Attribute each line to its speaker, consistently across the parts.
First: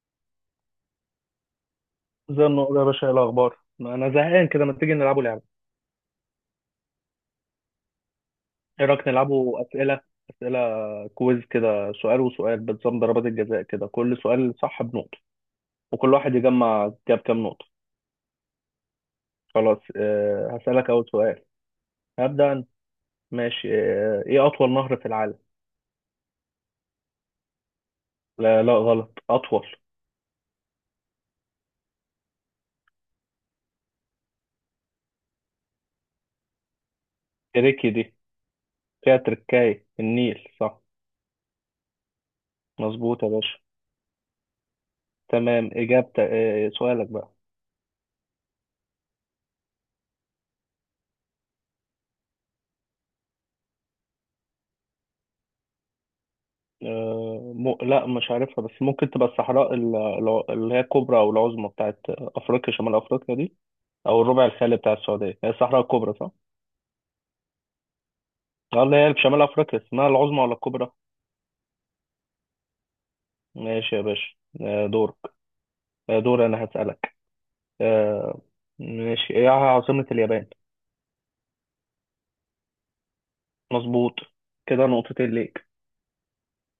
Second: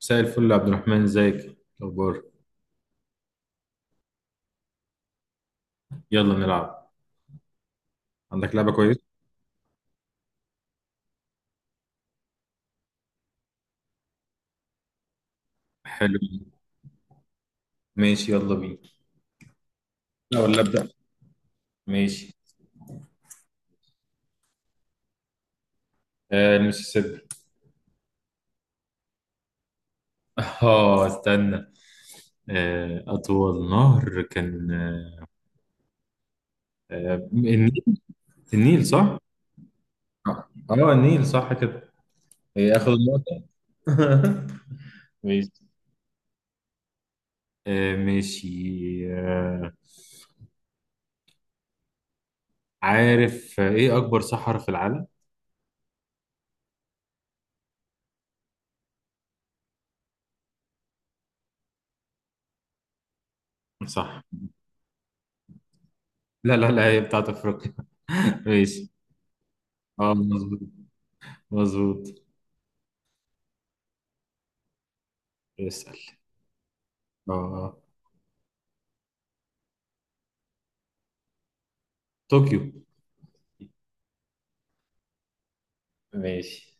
Speaker 1: مساء الفل يا عبد الرحمن، ازيك؟ إيه الاخبار؟
Speaker 2: زي النقطة يا باشا إيه الأخبار؟ أنا زهقان كده ما تيجي نلعبوا لعبة،
Speaker 1: يلا نلعب. عندك لعبه
Speaker 2: إيه رأيك
Speaker 1: كويسه؟
Speaker 2: نلعبوا أسئلة كويز كده سؤال وسؤال بنظام ضربات الجزاء كده كل سؤال صح بنقطة وكل
Speaker 1: حلو.
Speaker 2: واحد يجمع جاب كام نقطة.
Speaker 1: ماشي، يلا بينا.
Speaker 2: خلاص
Speaker 1: لا، ولا ابدا.
Speaker 2: هسألك أول سؤال.
Speaker 1: ماشي.
Speaker 2: هبدأ أنا. ماشي. إيه أطول نهر في العالم؟
Speaker 1: آه، المسيسيبي.
Speaker 2: لا لا غلط أطول.
Speaker 1: اه، استنى. اطول نهر كان، النيل.
Speaker 2: تريكي دي
Speaker 1: النيل
Speaker 2: فيها
Speaker 1: صح.
Speaker 2: تركاية
Speaker 1: اه،
Speaker 2: النيل صح.
Speaker 1: النيل صح كده. إيه، اخد
Speaker 2: مظبوط يا
Speaker 1: النقطه.
Speaker 2: باشا.
Speaker 1: ماشي.
Speaker 2: تمام إجابتك. سؤالك بقى.
Speaker 1: ماشي. آه عارف، ايه اكبر صحراء في العالم؟
Speaker 2: لا مش عارفها بس ممكن تبقى الصحراء اللي هي الكبرى او العظمى بتاعت افريقيا شمال افريقيا دي.
Speaker 1: صح.
Speaker 2: او الربع الخالي بتاع السعوديه هي الصحراء الكبرى صح؟
Speaker 1: لا لا لا، هي بتاعت افريقيا.
Speaker 2: اه
Speaker 1: ماشي.
Speaker 2: اللي هي في شمال افريقيا اسمها
Speaker 1: اه،
Speaker 2: العظمى ولا
Speaker 1: مظبوط
Speaker 2: الكبرى؟
Speaker 1: مظبوط.
Speaker 2: ماشي يا باشا. دورك.
Speaker 1: اسأل.
Speaker 2: دور انا هسألك.
Speaker 1: اه،
Speaker 2: آه، ماشي. ايه عاصمة اليابان؟
Speaker 1: طوكيو.
Speaker 2: مظبوط. كده نقطتين ليك.
Speaker 1: ماشي.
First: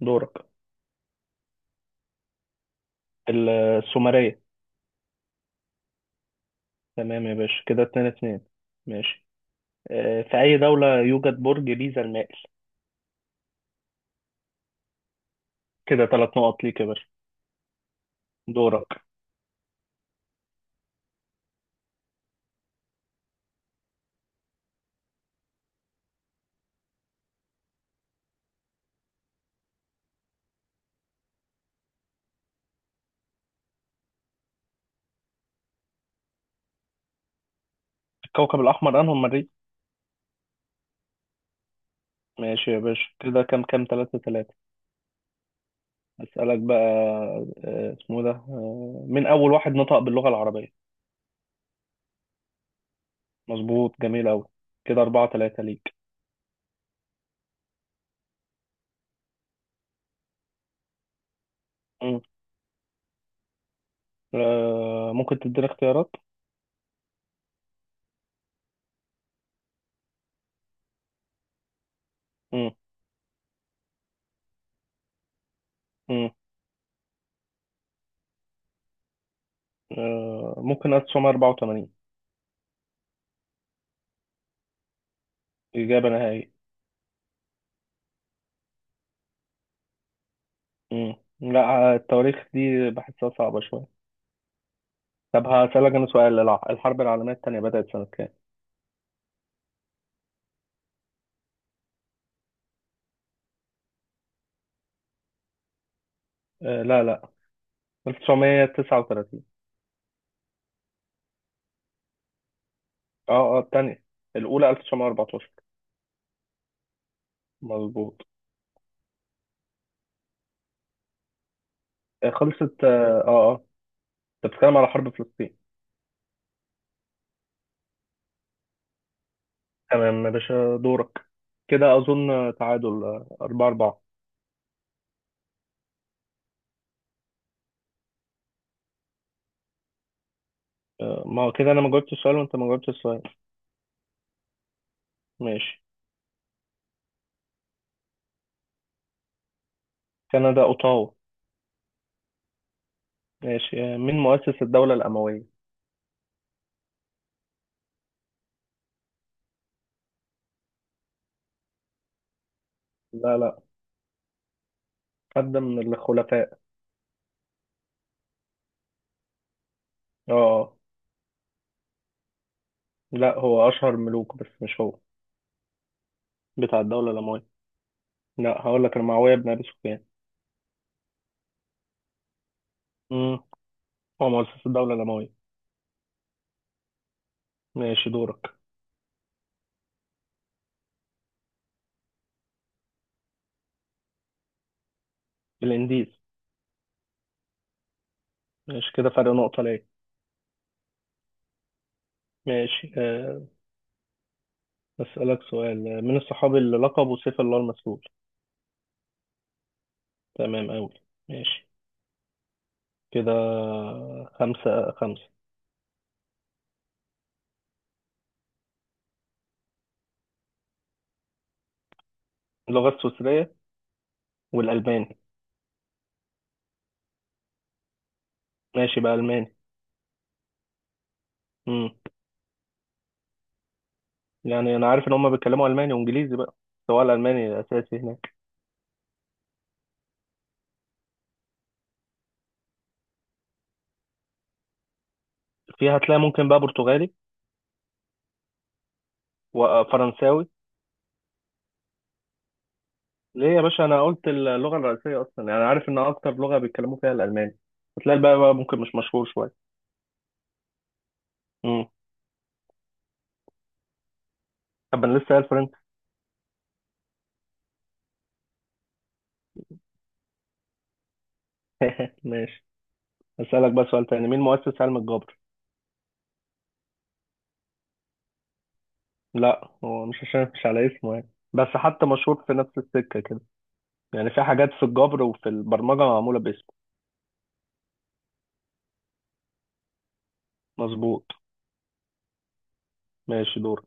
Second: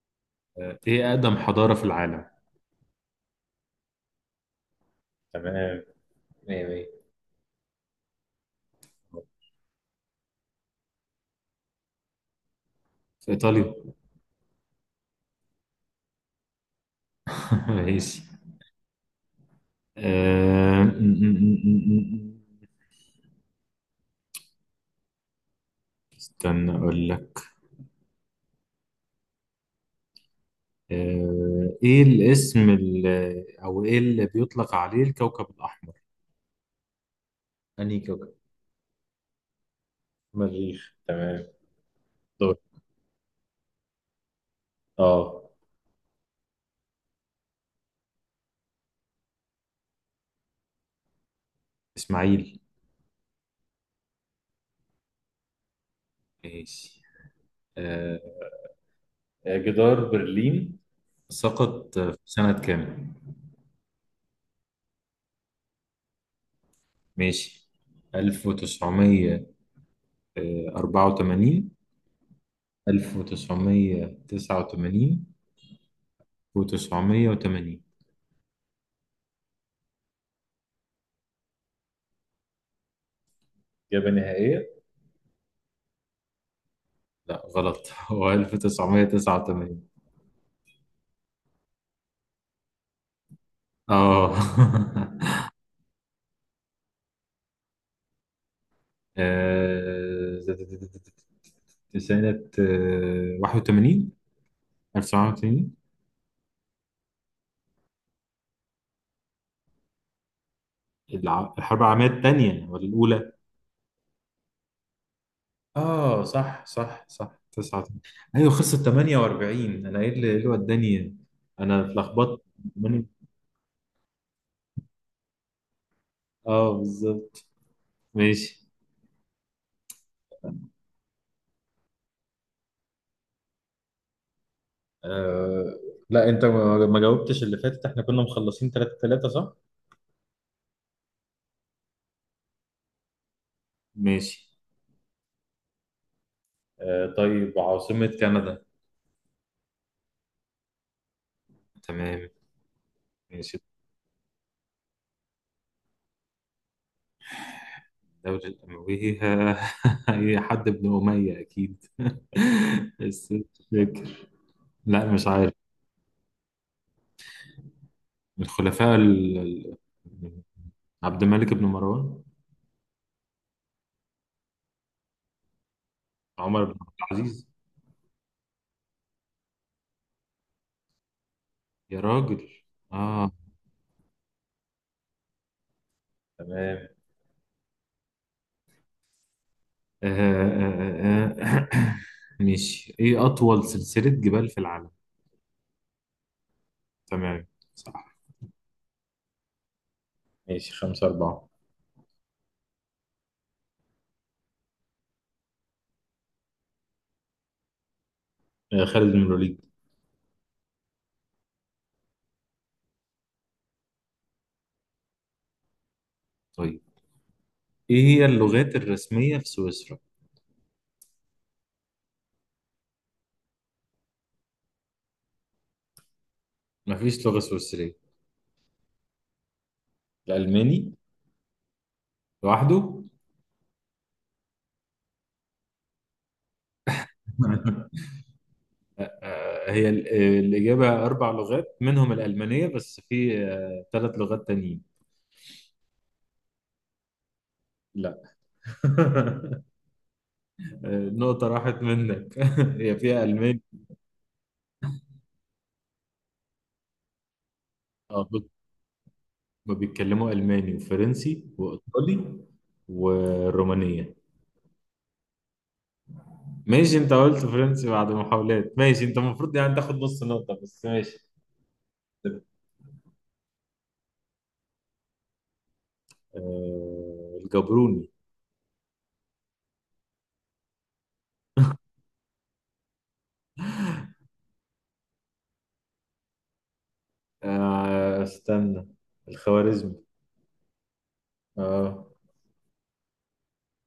Speaker 2: دورك.
Speaker 1: ايه أقدم حضارة في العالم؟
Speaker 2: السومرية.
Speaker 1: تمام. مية مية.
Speaker 2: تمام يا باشا كده 2-2. ماشي. في أي دولة يوجد برج بيزا المائل؟
Speaker 1: في إيطاليا.
Speaker 2: كده 3 نقط ليك يا باشا.
Speaker 1: ماشي.
Speaker 2: دورك.
Speaker 1: آه، م- م- م- م- م. استنى أقول لك. إيه الاسم اللي أو إيه اللي بيطلق عليه الكوكب الأحمر؟ أنهي كوكب؟
Speaker 2: الكوكب الأحمر أنهم مريء.
Speaker 1: مريخ، تمام. دور.
Speaker 2: ماشي يا باشا كده كام كام 3-3.
Speaker 1: اه،
Speaker 2: أسألك بقى. اسمه ده مين أول واحد نطق باللغة العربية؟
Speaker 1: إسماعيل.
Speaker 2: مظبوط جميل أوي. كده 4-3 ليك.
Speaker 1: ماشي. آه، جدار برلين سقط في
Speaker 2: مم.
Speaker 1: سنة كام؟
Speaker 2: ممكن تديني اختيارات.
Speaker 1: ماشي. 1900؟ 84؟
Speaker 2: مم.
Speaker 1: 1989؟
Speaker 2: مم.
Speaker 1: و980؟
Speaker 2: ممكن 1984.
Speaker 1: إجابة نهائية.
Speaker 2: إجابة نهائية.
Speaker 1: لا غلط. هو 1989.
Speaker 2: لا. التواريخ دي بحسها صعبة شوية.
Speaker 1: اه.
Speaker 2: طب هسألك أنا سؤال. الحرب العالمية التانية بدأت سنة كام؟
Speaker 1: آه، سنة 81، 1981.
Speaker 2: لا لا 1939.
Speaker 1: الحرب العالمية الثانية ولا الأولى؟
Speaker 2: اه اه التانية. الأولى 1914.
Speaker 1: اه، صح صح صح، 89.
Speaker 2: مظبوط.
Speaker 1: ايوه، خلصت 48. انا ايه اللي، إيه اللي وداني إيه؟ انا اتلخبطت.
Speaker 2: خلصت اه
Speaker 1: ثمانية-
Speaker 2: اه آه. انت بتتكلم على حرب فلسطين.
Speaker 1: اه، بالظبط. ماشي.
Speaker 2: تمام يا باشا. دورك. كده اظن تعادل 4-4.
Speaker 1: آه لا، انت ما جاوبتش اللي فاتت. احنا كنا مخلصين 3 3 صح؟
Speaker 2: ما هو كده انا ما جاوبتش السؤال وانت ما جاوبتش السؤال.
Speaker 1: ماشي.
Speaker 2: ماشي.
Speaker 1: طيب، عاصمة كندا.
Speaker 2: كندا اوتاوا.
Speaker 1: تمام. ماشي.
Speaker 2: ماشي. مين مؤسس الدولة الأموية؟
Speaker 1: الدولة الأموية. هي حد ابن أمية أكيد. بس
Speaker 2: لا لا.
Speaker 1: مش فاكر. لا، مش عارف.
Speaker 2: حد من الخلفاء.
Speaker 1: من الخلفاء.
Speaker 2: اه آه.
Speaker 1: عبد الملك بن مروان.
Speaker 2: لا هو اشهر ملوك بس مش هو
Speaker 1: عمر بن
Speaker 2: بتاع
Speaker 1: عبد
Speaker 2: الدولة
Speaker 1: العزيز.
Speaker 2: الأموية. لا هقول لك المعاوية بن ابي سفيان.
Speaker 1: يا راجل. آه.
Speaker 2: امم هو مؤسس الدولة الأموية.
Speaker 1: تمام.
Speaker 2: ماشي دورك.
Speaker 1: آه، آه، آه، آه. ماشي، إيه أطول سلسلة جبال في العالم؟
Speaker 2: الإنديز.
Speaker 1: تمام.
Speaker 2: ماشي كده فرق نقطة ليه.
Speaker 1: ماشي، خمسة أربعة.
Speaker 2: ماشي. أسألك سؤال. من الصحابي اللي لقبه سيف الله المسلول؟
Speaker 1: خالد بن الوليد.
Speaker 2: تمام أوي. ماشي. كده 5-5.
Speaker 1: طيب، إيه هي اللغات الرسمية في سويسرا؟
Speaker 2: اللغة السويسرية والألماني.
Speaker 1: مفيش لغة سويسرية.
Speaker 2: ماشي بقى ألماني.
Speaker 1: الألماني
Speaker 2: مم.
Speaker 1: لوحده.
Speaker 2: يعني أنا عارف إن هما بيتكلموا ألماني وإنجليزي بقى، سواء الألماني أساسي هناك.
Speaker 1: هي الإجابة أربع لغات، منهم الألمانية، بس في ثلاث لغات تانيين.
Speaker 2: فيها هتلاقي ممكن بقى برتغالي
Speaker 1: لا.
Speaker 2: وفرنساوي.
Speaker 1: نقطة راحت منك. هي فيها
Speaker 2: ليه
Speaker 1: ألماني.
Speaker 2: يا باشا أنا قلت اللغة الرئيسية أصلا، يعني عارف إن أكتر لغة بيتكلموا فيها الألماني. هتلاقي
Speaker 1: اه
Speaker 2: بقى,
Speaker 1: بت-
Speaker 2: بقى ممكن مش مشهور شوية.
Speaker 1: ما بيتكلموا ألماني وفرنسي
Speaker 2: مم.
Speaker 1: وإيطالي والرومانية.
Speaker 2: طب أنا لسه قايل فرنسي.
Speaker 1: ماشي، أنت قلت فرنسي بعد محاولات. ماشي أنت المفروض يعني تاخد نص نقطة، بس ماشي.
Speaker 2: ماشي. أسألك بقى سؤال تاني. مين مؤسس علم الجبر؟
Speaker 1: الجبروني.
Speaker 2: لا هو مش عشان مش على اسمه يعني، بس حتى مشهور في نفس السكة كده. يعني في حاجات في الجبر وفي البرمجة معمولة باسمه.
Speaker 1: استنى، الخوارزمي.
Speaker 2: مظبوط.
Speaker 1: اه.
Speaker 2: ماشي دورك.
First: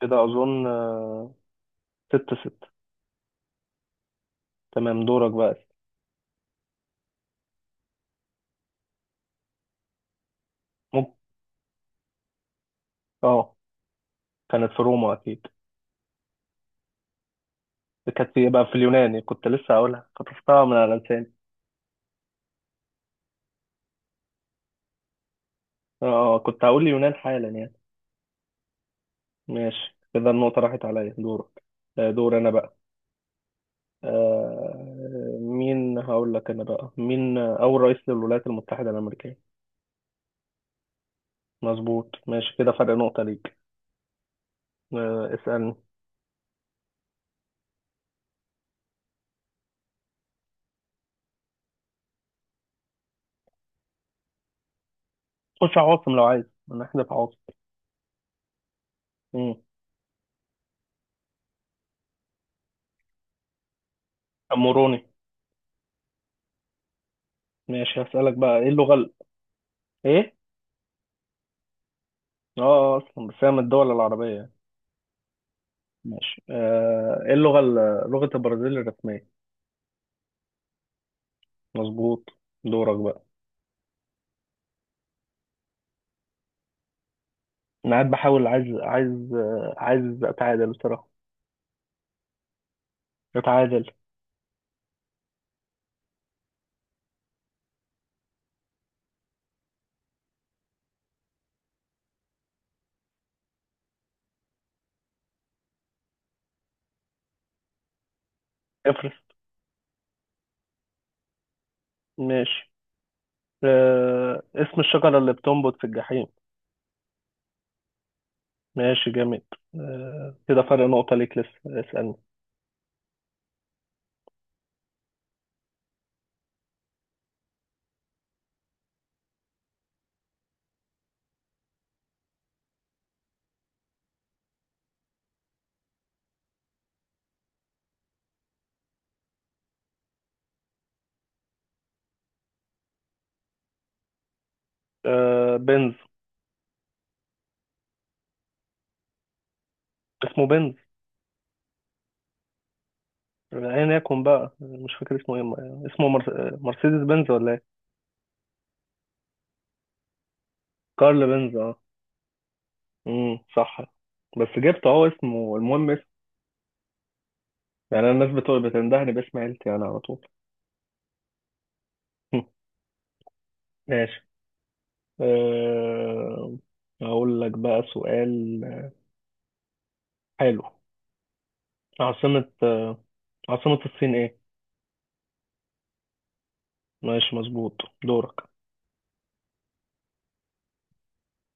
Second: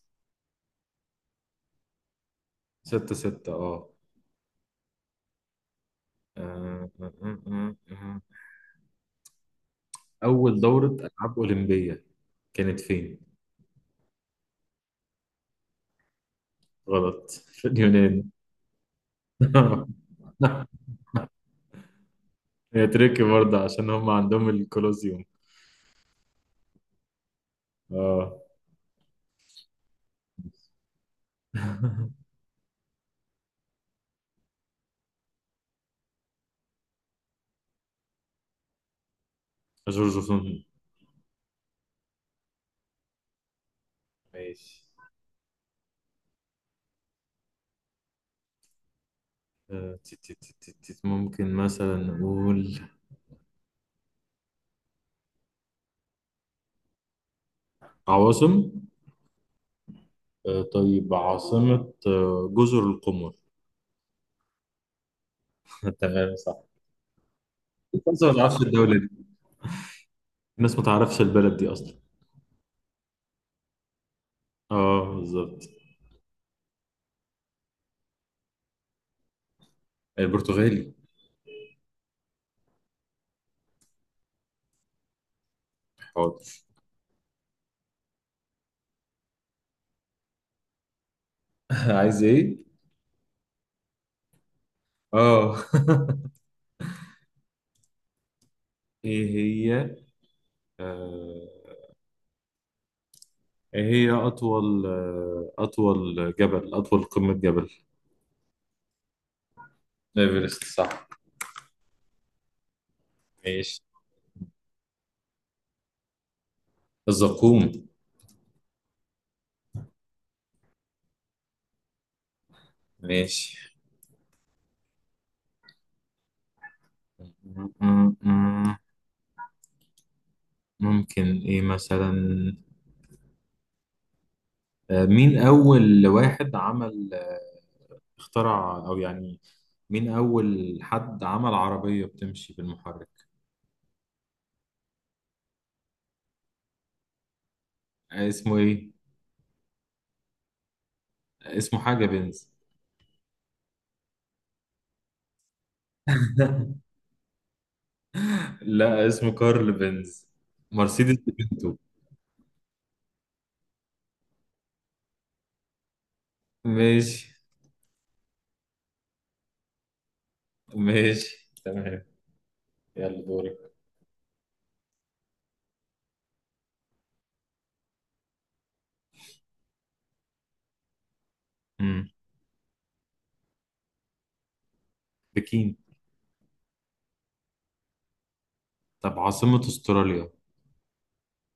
Speaker 2: كده أظن 6-6.
Speaker 1: ستة ستة. اه.
Speaker 2: تمام دورك بقى.
Speaker 1: آه، آه، آه، آه، آه. أول دورة
Speaker 2: ممكن.
Speaker 1: ألعاب أولمبية كانت فين؟
Speaker 2: اه كانت في روما أكيد.
Speaker 1: غلط، في اليونان.
Speaker 2: بقى في اليوناني، كنت لسه هقولها. خطفتها من على لساني.
Speaker 1: هي تركي برضه عشان هم عندهم الكولوسيوم.
Speaker 2: اه كنت هقول اليونان حالا يعني.
Speaker 1: اه.
Speaker 2: ماشي كده النقطة راحت عليا. دورك. دور أنا بقى. مين هقول لك أنا بقى؟ مين أول رئيس للولايات المتحدة الأمريكية؟
Speaker 1: جورج وسوم.
Speaker 2: مظبوط. ماشي كده فرق نقطة ليك.
Speaker 1: ماشي.
Speaker 2: اسألني.
Speaker 1: ممكن مثلا نقول
Speaker 2: خش على عواصم لو عايز نحذف عواصم.
Speaker 1: عواصم.
Speaker 2: مم.
Speaker 1: طيب، عاصمة جزر القمر.
Speaker 2: أموروني.
Speaker 1: تمام صح.
Speaker 2: ماشي
Speaker 1: الناس ما
Speaker 2: هسألك بقى.
Speaker 1: تعرفش
Speaker 2: إيه اللغة
Speaker 1: الدولة دي.
Speaker 2: إيه؟
Speaker 1: الناس ما تعرفش البلد دي أصلا.
Speaker 2: أصلا بس هي من الدول العربية يعني.
Speaker 1: اه، بالظبط.
Speaker 2: ماشي. إيه اللغة لغة البرازيل الرسمية؟
Speaker 1: البرتغالي.
Speaker 2: مظبوط. دورك بقى.
Speaker 1: حاضر.
Speaker 2: أنا قاعد بحاول، عايز أتعادل بصراحة.
Speaker 1: عايز ايه؟
Speaker 2: أتعادل.
Speaker 1: اه. ايه هي؟ آه، ايه هي أطول، أطول جبل، أطول قمة جبل؟
Speaker 2: افرس.
Speaker 1: ايفرست، صح.
Speaker 2: ماشي.
Speaker 1: ماشي.
Speaker 2: اسم الشجرة اللي بتنبت في الجحيم.
Speaker 1: الزقوم.
Speaker 2: ماشي جامد. كده فرق نقطة ليك لسه. اسألني.
Speaker 1: ماشي. م- م- م- ممكن ايه مثلا؟ مين أول واحد عمل، اخترع، أو يعني مين أول حد عمل عربية بتمشي بالمحرك؟
Speaker 2: بنز.
Speaker 1: اسمه إيه؟
Speaker 2: اسمه بنز.
Speaker 1: اسمه حاجة بنز.
Speaker 2: ايا يكن بقى مش فاكر اسمه ايه. اسمه مرسيدس بنز ولا ايه.
Speaker 1: لا، اسمه كارل بنز. مرسيدس
Speaker 2: كارل بنز،
Speaker 1: بنتو.
Speaker 2: اه. صح. بس جبت اهو اسمه، المهم اسمه.
Speaker 1: ماشي.
Speaker 2: يعني انا الناس بتقول بتندهني باسم عيلتي انا على طول.
Speaker 1: ماشي تمام. يلا دورك.
Speaker 2: ماشي. أه... اقول لك بقى سؤال. حلو.
Speaker 1: مم.
Speaker 2: عاصمة آه، عاصمة الصين ايه؟
Speaker 1: بكين.
Speaker 2: ماشي مظبوط. دورك.
Speaker 1: طب عاصمة أستراليا.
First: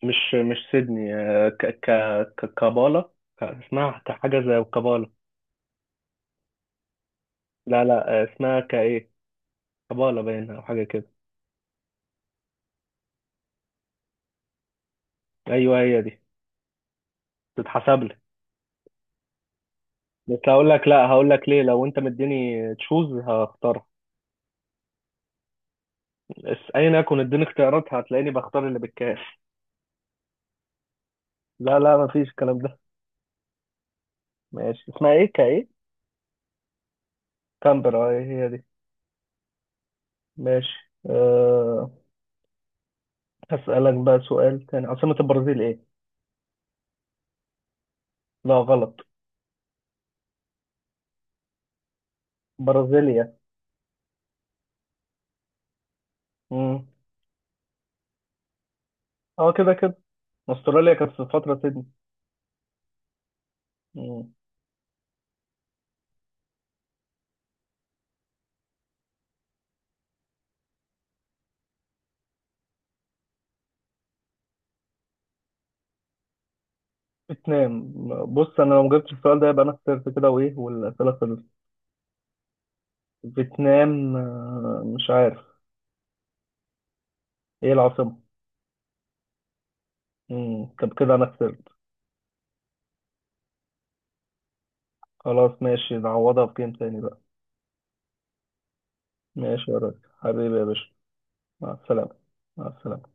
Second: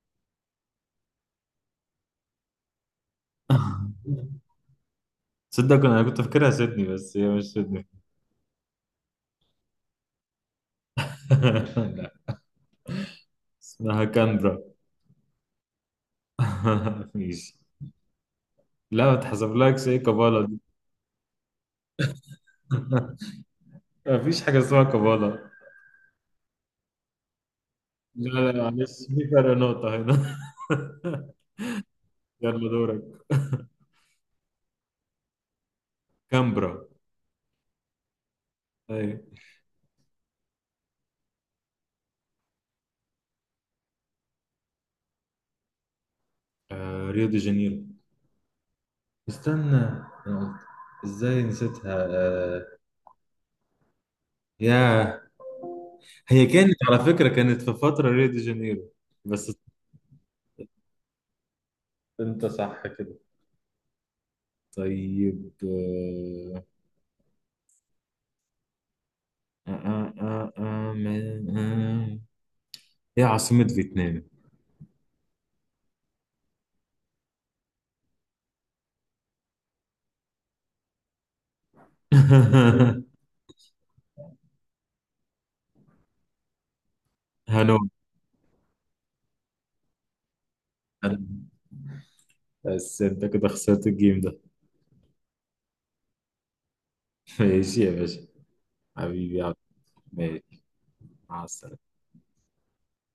Speaker 2: مش سيدني. كابالا. اسمها حاجة زي كابالا.
Speaker 1: تصدق أنا كنت فاكرها سيدني، بس هي مش
Speaker 2: لا
Speaker 1: سيدني.
Speaker 2: لا. اسمها كايه كابالا باين او حاجة كده.
Speaker 1: لا، اسمها كانبرا.
Speaker 2: ايوه هي دي.
Speaker 1: ماشي.
Speaker 2: تتحسب لي.
Speaker 1: لا، ما تحسبلكش، ايه
Speaker 2: بس
Speaker 1: كبالة؟
Speaker 2: هقول لك، لا هقول لك ليه، لو انت مديني تشوز هختارها.
Speaker 1: مفيش حاجة اسمها كبالة.
Speaker 2: ايا يكن اديني اختيارات هتلاقيني
Speaker 1: لا لا،
Speaker 2: بختار اللي
Speaker 1: معلش،
Speaker 2: بالكاف.
Speaker 1: في فرق نقطة هنا.
Speaker 2: لا لا مفيش الكلام
Speaker 1: يلا
Speaker 2: ده.
Speaker 1: دورك.
Speaker 2: ماشي اسمها ايه؟ كايه.
Speaker 1: كامبرا.
Speaker 2: كامبرا؟ ايه هي دي.
Speaker 1: أي.
Speaker 2: ماشي. هسألك بقى سؤال تاني. عاصمة البرازيل ايه؟
Speaker 1: آه، ريو دي جانيرو.
Speaker 2: لا غلط.
Speaker 1: استنى، أنا قلت، ازاي نسيتها؟ آه
Speaker 2: برازيليا.
Speaker 1: يا. هي كانت
Speaker 2: مم.
Speaker 1: على فكرة، كانت في فترة ريو دي جانيرو. بس.
Speaker 2: اه كده كده. استراليا كانت في فترة سيدني.
Speaker 1: انت صح كده.
Speaker 2: مم.
Speaker 1: طيب. آه آه آه آه آه. ايه عاصمة فيتنام؟
Speaker 2: فيتنام. بص انا لو ما جبتش السؤال ده يبقى انا خسرت كده، وايه والاسئله خلصت. فيتنام، مش عارف. ايه
Speaker 1: هانوي.
Speaker 2: العاصمة؟ طب كده انا خسرت.
Speaker 1: بس انت كده خسرت الجيم ده.
Speaker 2: خلاص ماشي، نعوضها بجيم تاني بقى.
Speaker 1: ماشي يا باشا. حبيبي يا عبد.
Speaker 2: ماشي يا راجل. حبيبي
Speaker 1: ماشي.
Speaker 2: يا باشا.
Speaker 1: مع
Speaker 2: مع
Speaker 1: السلامة.
Speaker 2: السلامة. مع السلامة.